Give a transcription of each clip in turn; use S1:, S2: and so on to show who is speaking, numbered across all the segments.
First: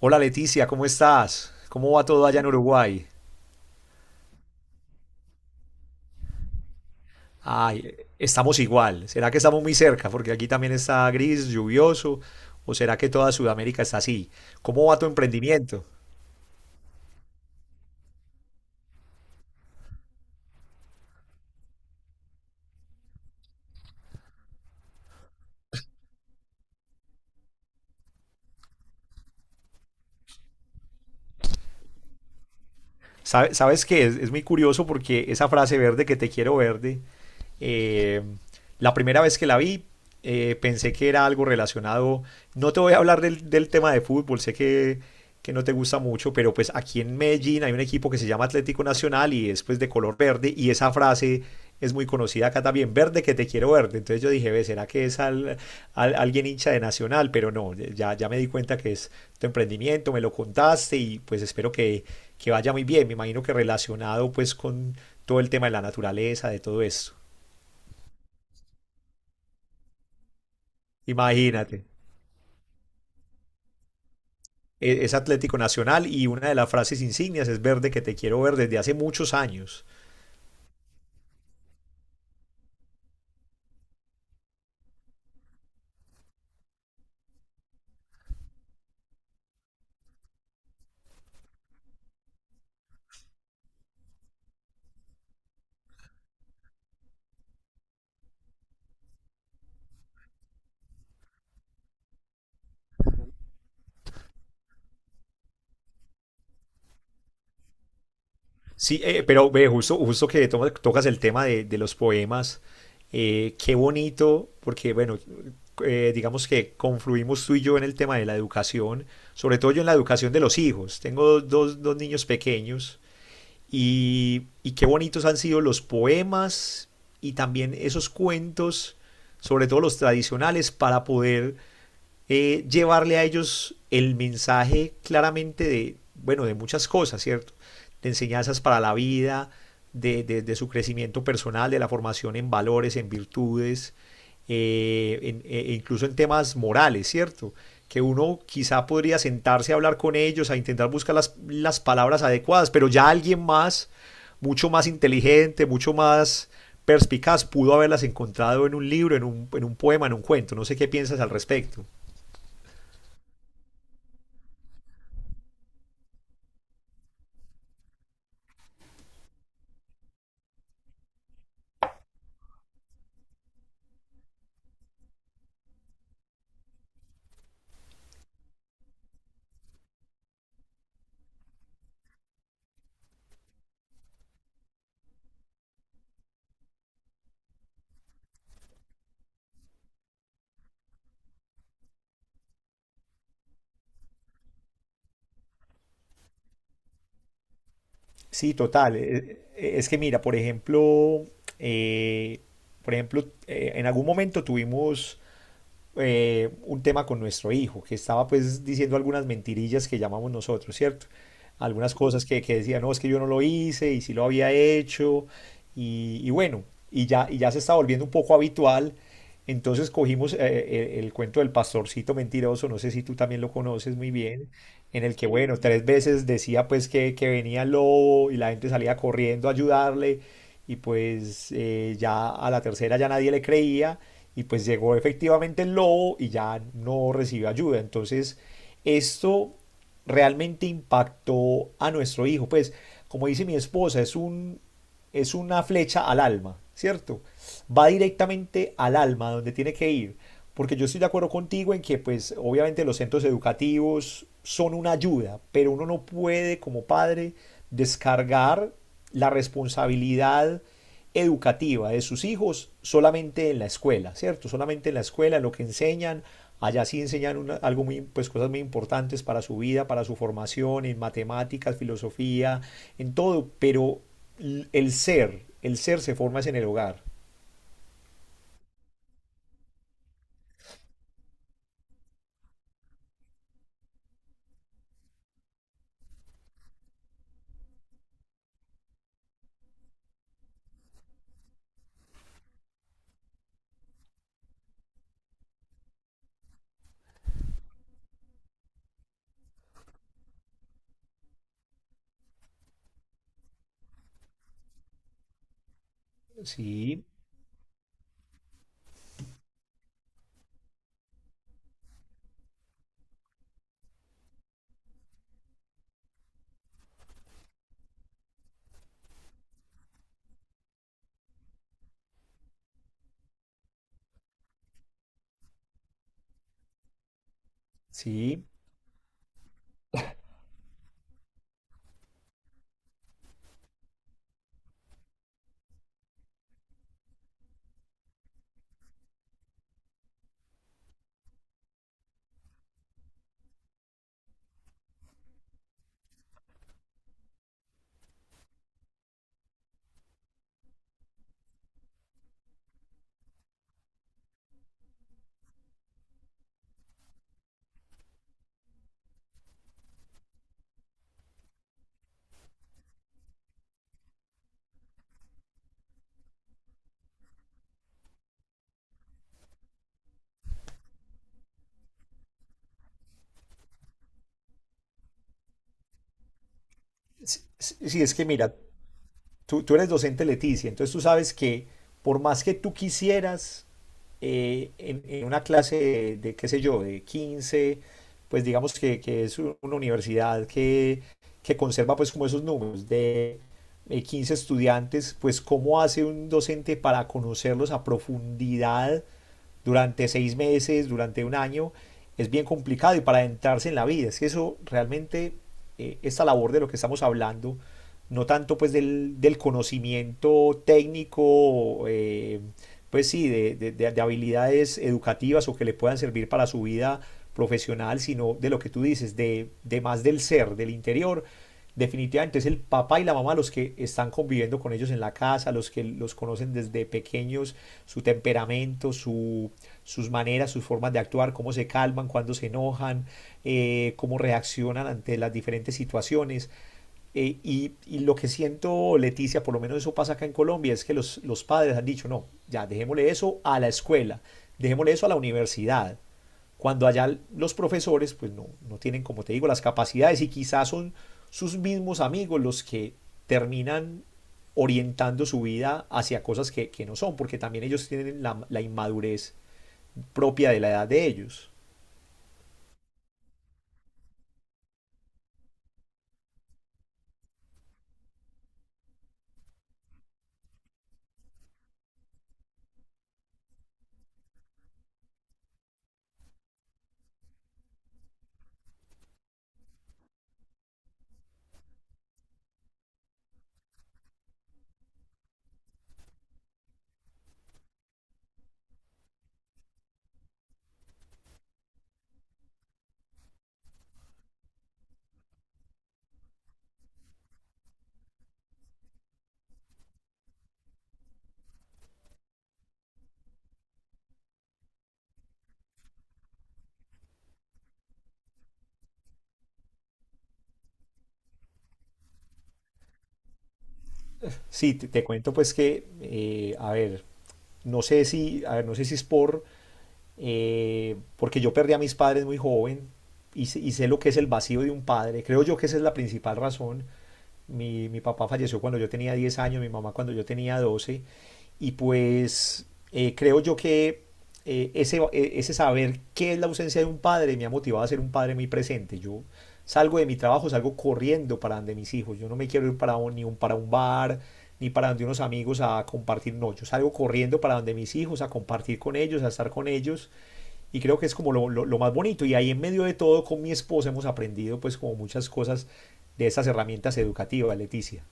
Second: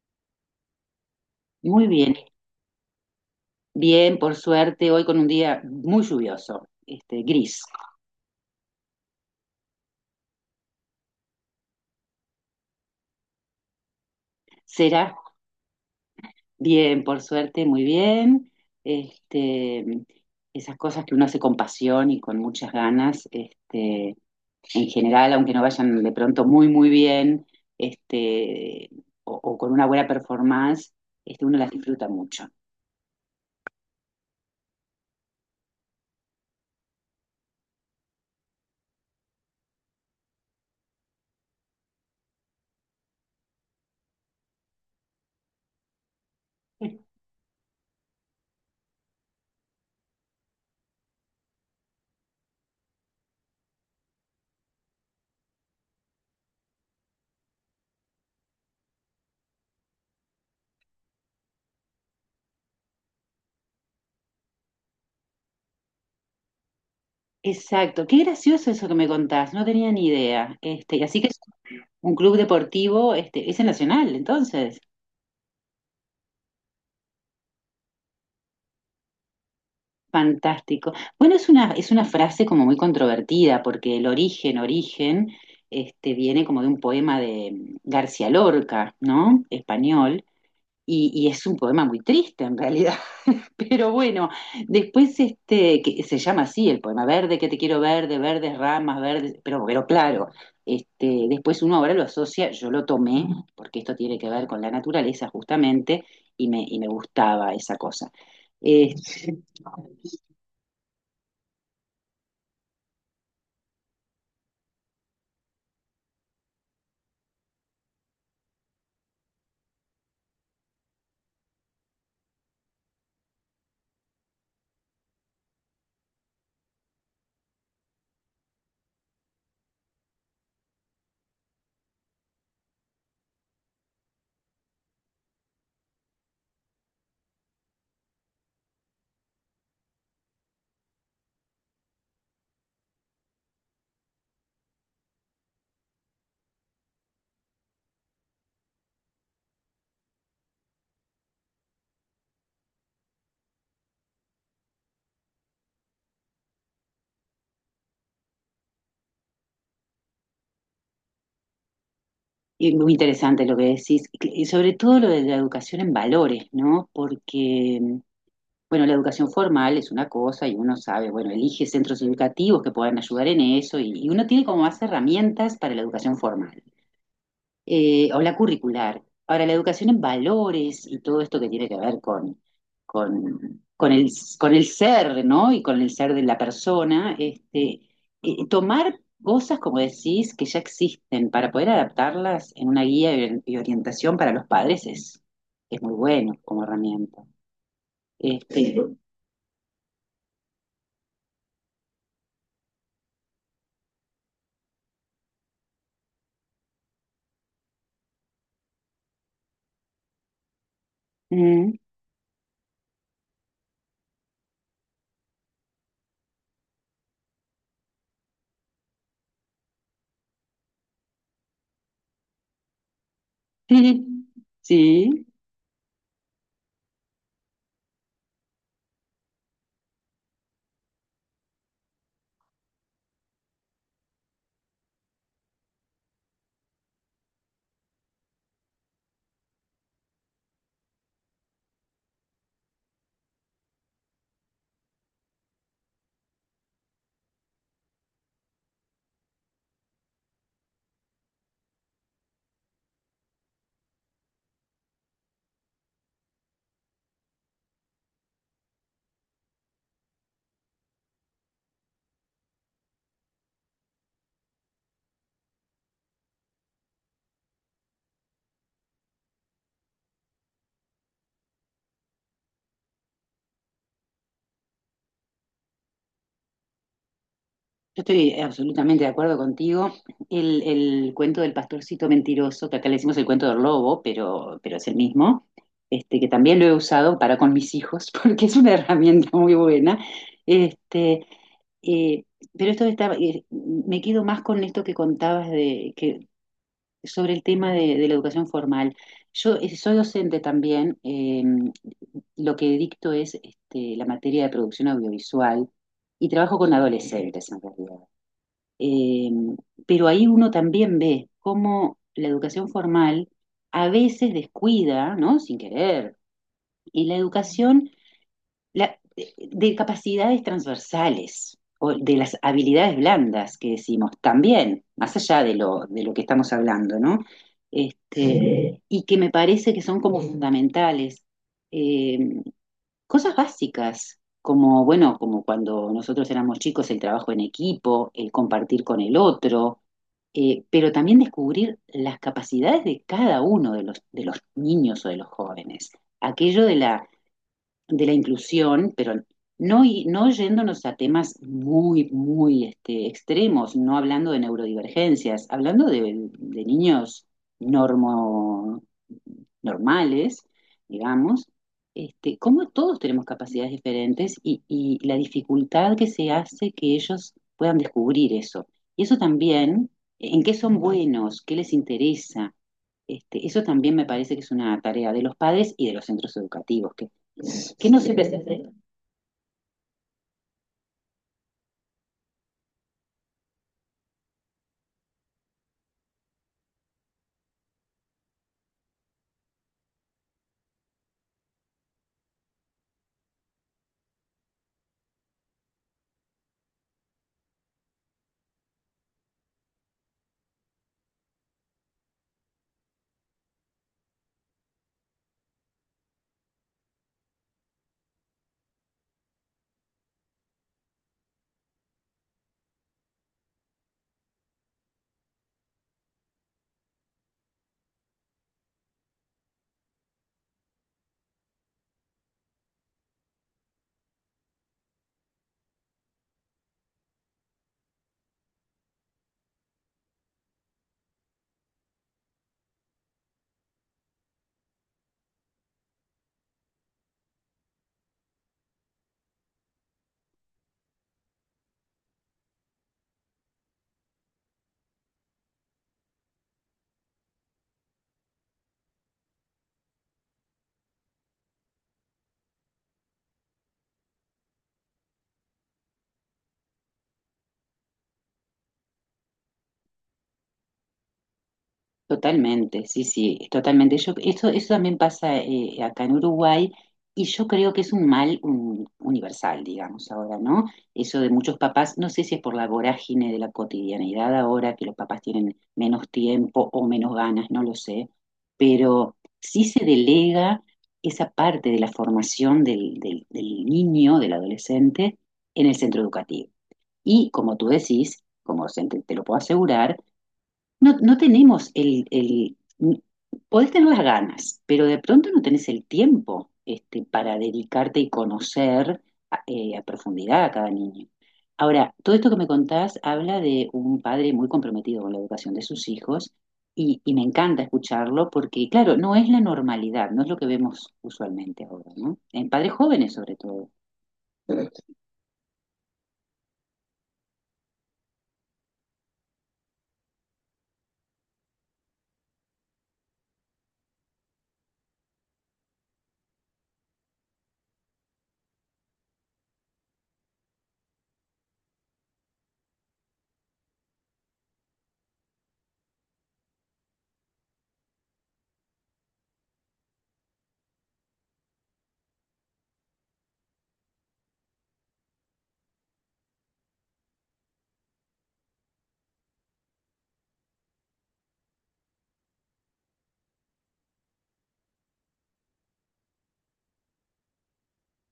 S1: Hola Leticia, ¿cómo estás?
S2: Muy
S1: ¿Cómo va
S2: bien,
S1: todo allá en Uruguay?
S2: bien, por suerte, hoy con un día muy lluvioso, gris.
S1: Ay, estamos igual. ¿Será que estamos muy cerca? Porque aquí también está gris, lluvioso. ¿O será que toda Sudamérica está así? ¿Cómo va
S2: ¿Será?
S1: tu emprendimiento?
S2: Bien, por suerte, muy bien. Este, Esas cosas que uno hace con pasión y con muchas ganas, en general, aunque no vayan de pronto muy bien, este, o con una buena performance, uno las disfruta mucho.
S1: ¿Sabes qué? Es muy curioso porque esa frase verde que te quiero verde, eh, la primera vez que la vi, pensé que era algo relacionado. No te voy a hablar del tema de fútbol, sé que no te gusta mucho, pero pues aquí en Medellín hay un equipo que se llama Atlético Nacional y es pues de color verde y esa frase es muy conocida acá también, verde que te quiero verde. Entonces yo dije, ve, ¿será que es alguien hincha de Nacional? Pero no, ya me di cuenta que es tu emprendimiento, me lo contaste y pues espero que vaya muy bien, me imagino que relacionado pues con todo el tema de la naturaleza, de todo esto.
S2: Exacto, qué gracioso eso que me contás, no tenía ni idea. Y así que es
S1: Imagínate,
S2: un club deportivo, es el Nacional, entonces.
S1: es Atlético Nacional y una de las frases insignias es verde que te quiero ver desde hace muchos años.
S2: Fantástico. Bueno, es una frase como muy controvertida, porque el origen, viene como de un poema de García Lorca, ¿no? Español, y es un poema muy triste en realidad, pero bueno, después que se llama así el poema, verde que te quiero verde, verdes ramas, verdes, pero claro, después uno ahora lo asocia, yo lo tomé, porque esto tiene que ver con la naturaleza justamente, y me gustaba esa cosa.
S1: Sí,
S2: Este,
S1: pero ve, justo que tocas el tema de los poemas, qué bonito, porque bueno, digamos que confluimos tú y yo en el tema de la educación, sobre todo yo en la educación de los hijos. Tengo dos niños pequeños. Y qué bonitos han sido los poemas y también esos cuentos, sobre todo los tradicionales, para poder llevarle a ellos el mensaje claramente de, bueno, de muchas cosas, ¿cierto? De enseñanzas para la vida, de su crecimiento personal, de la formación en valores, en virtudes, e incluso en temas morales, ¿cierto? Que uno quizá podría sentarse a hablar con ellos, a intentar buscar las palabras adecuadas, pero ya alguien más, mucho más inteligente, mucho más perspicaz, pudo haberlas encontrado en un libro, en un poema, en un cuento. No sé qué piensas al respecto.
S2: Y muy interesante lo que decís, y sobre todo lo de la educación en valores, ¿no? Porque, bueno, la educación formal es una cosa y uno sabe, bueno, elige centros educativos que puedan ayudar en eso y uno tiene como más herramientas para la educación formal o la curricular. Ahora, la educación en valores y todo esto que tiene que ver con, con el, con el ser, ¿no? Y con el ser de la persona, tomar cosas, como decís, que ya existen para poder adaptarlas en una guía y orientación para los padres es muy bueno como herramienta. Sí.
S1: Sí, total. Es que mira, por ejemplo, eh, por ejemplo, en algún momento tuvimos un tema con nuestro hijo, que estaba pues diciendo algunas mentirillas que llamamos nosotros, ¿cierto?
S2: Mm,
S1: Algunas cosas que decía, no, es que yo no lo hice y sí lo había hecho y bueno, y ya se está volviendo un poco habitual. Entonces cogimos el cuento del pastorcito mentiroso, no sé si tú también lo conoces muy bien, en el
S2: sí.
S1: que, bueno, tres veces decía pues que venía el lobo y la gente salía corriendo a ayudarle y pues ya a la tercera ya nadie le creía y pues llegó efectivamente el lobo y ya no recibió ayuda. Entonces esto realmente impactó a nuestro hijo. Pues como dice mi esposa, es una flecha al alma, ¿cierto? Va directamente al alma, donde tiene que ir. Porque yo estoy de acuerdo contigo en que, pues, obviamente los centros educativos son una ayuda, pero uno no puede como padre descargar la responsabilidad educativa de sus hijos solamente en la escuela, ¿cierto? Solamente en la escuela, lo que enseñan, allá sí enseñan algo muy, pues cosas muy importantes para su vida, para su formación, en matemáticas, filosofía, en todo, pero el ser se forma es en el hogar.
S2: Yo estoy absolutamente de acuerdo contigo. El cuento del pastorcito mentiroso, que acá le decimos el cuento del lobo, pero es el mismo, que también lo he usado para con mis hijos, porque es una herramienta muy buena. Este, eh, pero esto está, me quedo más con esto que contabas sobre el tema de la educación formal. Yo soy docente también, lo que dicto es la materia de producción audiovisual y trabajo con
S1: Sí,
S2: adolescentes en realidad. Eh, pero ahí uno también ve cómo la educación formal a veces descuida, ¿no? Sin querer, y la educación la- de capacidades transversales o de las habilidades blandas que decimos también, más allá de lo que estamos hablando, ¿no?
S1: sí.
S2: Y que me parece que son como fundamentales. Eh, Cosas básicas, como, bueno, como cuando nosotros éramos chicos, el trabajo en equipo, el compartir con el otro, pero también descubrir las capacidades de cada uno de los niños o de los jóvenes. Aquello de la inclusión, pero no, no yéndonos a temas muy extremos, no hablando de neurodivergencias, hablando de niños normo, normales, digamos, cómo todos tenemos capacidades diferentes y la dificultad que se hace que ellos puedan descubrir eso. Y eso también, en qué son buenos, qué les interesa. Eso también me parece que es una tarea de los padres y de los centros educativos, que,
S1: Sí,
S2: que no
S1: sí, es
S2: siempre
S1: que
S2: se
S1: mira,
S2: hace.
S1: tú eres docente Leticia, entonces tú sabes que por más que tú quisieras en una clase qué sé yo, de 15, pues digamos que es una universidad que conserva pues como esos números de 15 estudiantes, pues cómo hace un docente para conocerlos a profundidad durante seis meses, durante un año, es bien complicado y para adentrarse en la vida. Es que eso realmente, esta labor de lo que estamos hablando, no tanto pues del conocimiento técnico, pues sí, habilidades educativas o que le puedan servir para su vida profesional, sino de lo que tú dices, de más del ser, del interior. Definitivamente es el papá y la mamá los que están conviviendo con ellos en la casa, los que los conocen desde pequeños, su temperamento, su, sus maneras, sus formas de actuar, cómo se calman, cuando se enojan, cómo reaccionan ante las diferentes situaciones. Y lo que siento, Leticia, por lo menos eso pasa acá en Colombia, es que los padres han dicho, no, ya dejémosle eso a la escuela, dejémosle eso a la universidad, cuando allá los profesores pues no, no tienen, como te digo, las capacidades y quizás son sus mismos amigos los que terminan orientando su vida hacia cosas que no son, porque también ellos tienen la inmadurez propia de la edad de ellos.
S2: Totalmente, sí, sí, totalmente. Yo, eso también pasa acá en Uruguay y yo creo que es un mal universal, digamos, ahora, ¿no? Eso de muchos papás, no sé si es por la vorágine de la cotidianidad ahora, que los papás tienen menos tiempo o menos ganas, no lo sé, pero sí se delega esa parte de la formación del niño, del adolescente, en el centro educativo. Y como tú decís, te lo puedo asegurar, no, no tenemos podés tener las ganas, pero de pronto no tenés el tiempo para dedicarte y conocer a profundidad a cada niño. Ahora, todo esto que me contás habla de un padre muy comprometido con la educación de sus hijos y me encanta escucharlo porque, claro, no es la normalidad, no es lo que vemos usualmente ahora, ¿no? En padres jóvenes sobre todo.
S1: Sí, te cuento pues que, a ver, no sé si, a ver, no sé si es por porque yo perdí a mis padres muy joven y, y sé lo que es el vacío de un padre. Creo yo que esa es la principal razón. Mi papá falleció cuando yo tenía 10 años, mi mamá cuando yo tenía doce. Y pues creo yo que ese saber qué es la ausencia de un padre me ha motivado a ser un padre muy presente. Yo salgo de mi trabajo, salgo corriendo para donde mis hijos. Yo no me quiero ir para un- ni un, para un bar, ni para donde unos amigos a compartir. No, yo salgo corriendo para donde mis hijos, a compartir con ellos, a estar con ellos y creo que es como lo más bonito. Y ahí en medio de todo, con mi esposa hemos aprendido pues como muchas cosas de esas herramientas educativas, Leticia.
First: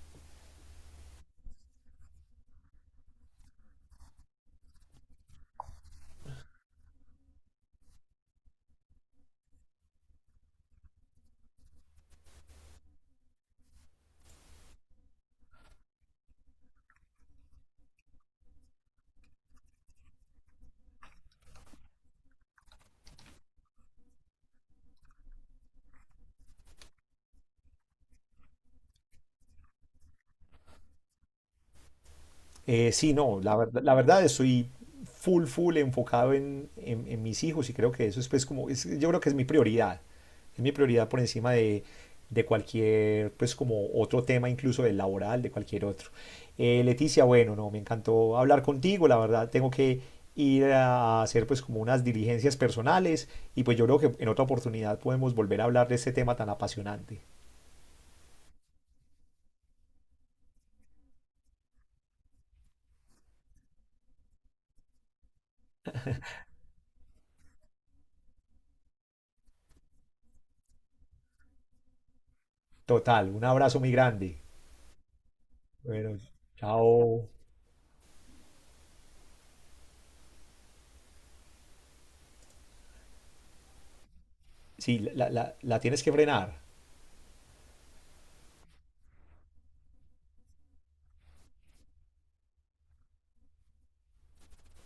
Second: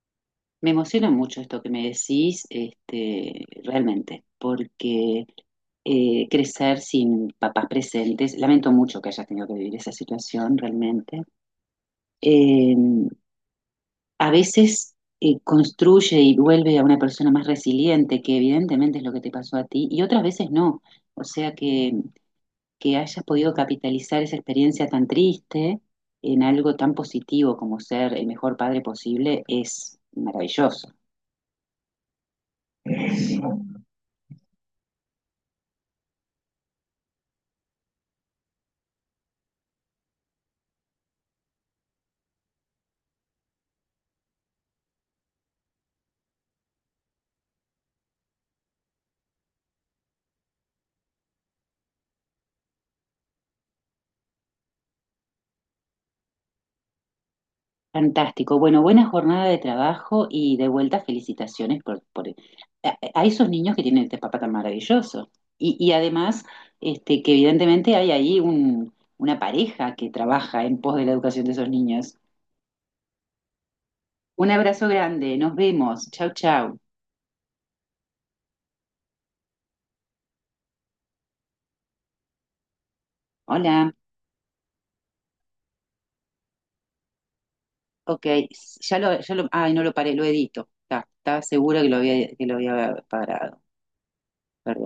S2: Me emociona mucho esto que me decís, realmente, porque crecer sin papás presentes, lamento mucho que hayas tenido que vivir esa situación realmente, eh, a veces construye y vuelve a una persona más resiliente, que evidentemente es lo que te pasó a ti, y otras veces no. O sea que hayas podido capitalizar esa experiencia tan triste en algo tan positivo como ser el mejor padre posible es maravilloso.
S1: Sí, no, la verdad estoy full enfocado en mis hijos y creo que eso es pues como, yo creo que es mi prioridad por encima de cualquier pues como otro tema incluso del laboral, de cualquier otro. Leticia, bueno, no, me encantó hablar contigo, la verdad tengo que ir a hacer pues como unas diligencias personales y pues yo creo que en otra oportunidad podemos volver a hablar de este tema tan apasionante.
S2: Fantástico. Bueno, buena jornada de trabajo y de vuelta felicitaciones por a esos niños que tienen este papá tan maravilloso. Y además, que evidentemente hay ahí un, una pareja que trabaja en pos de la educación de esos niños.
S1: Total, un abrazo muy grande.
S2: Un abrazo grande, nos vemos.
S1: Bueno,
S2: Chau, chau.
S1: chao.
S2: Hola.
S1: Sí, la tienes que frenar.
S2: Ok, no lo paré, lo edito. Estaba segura que lo había parado. Perdón.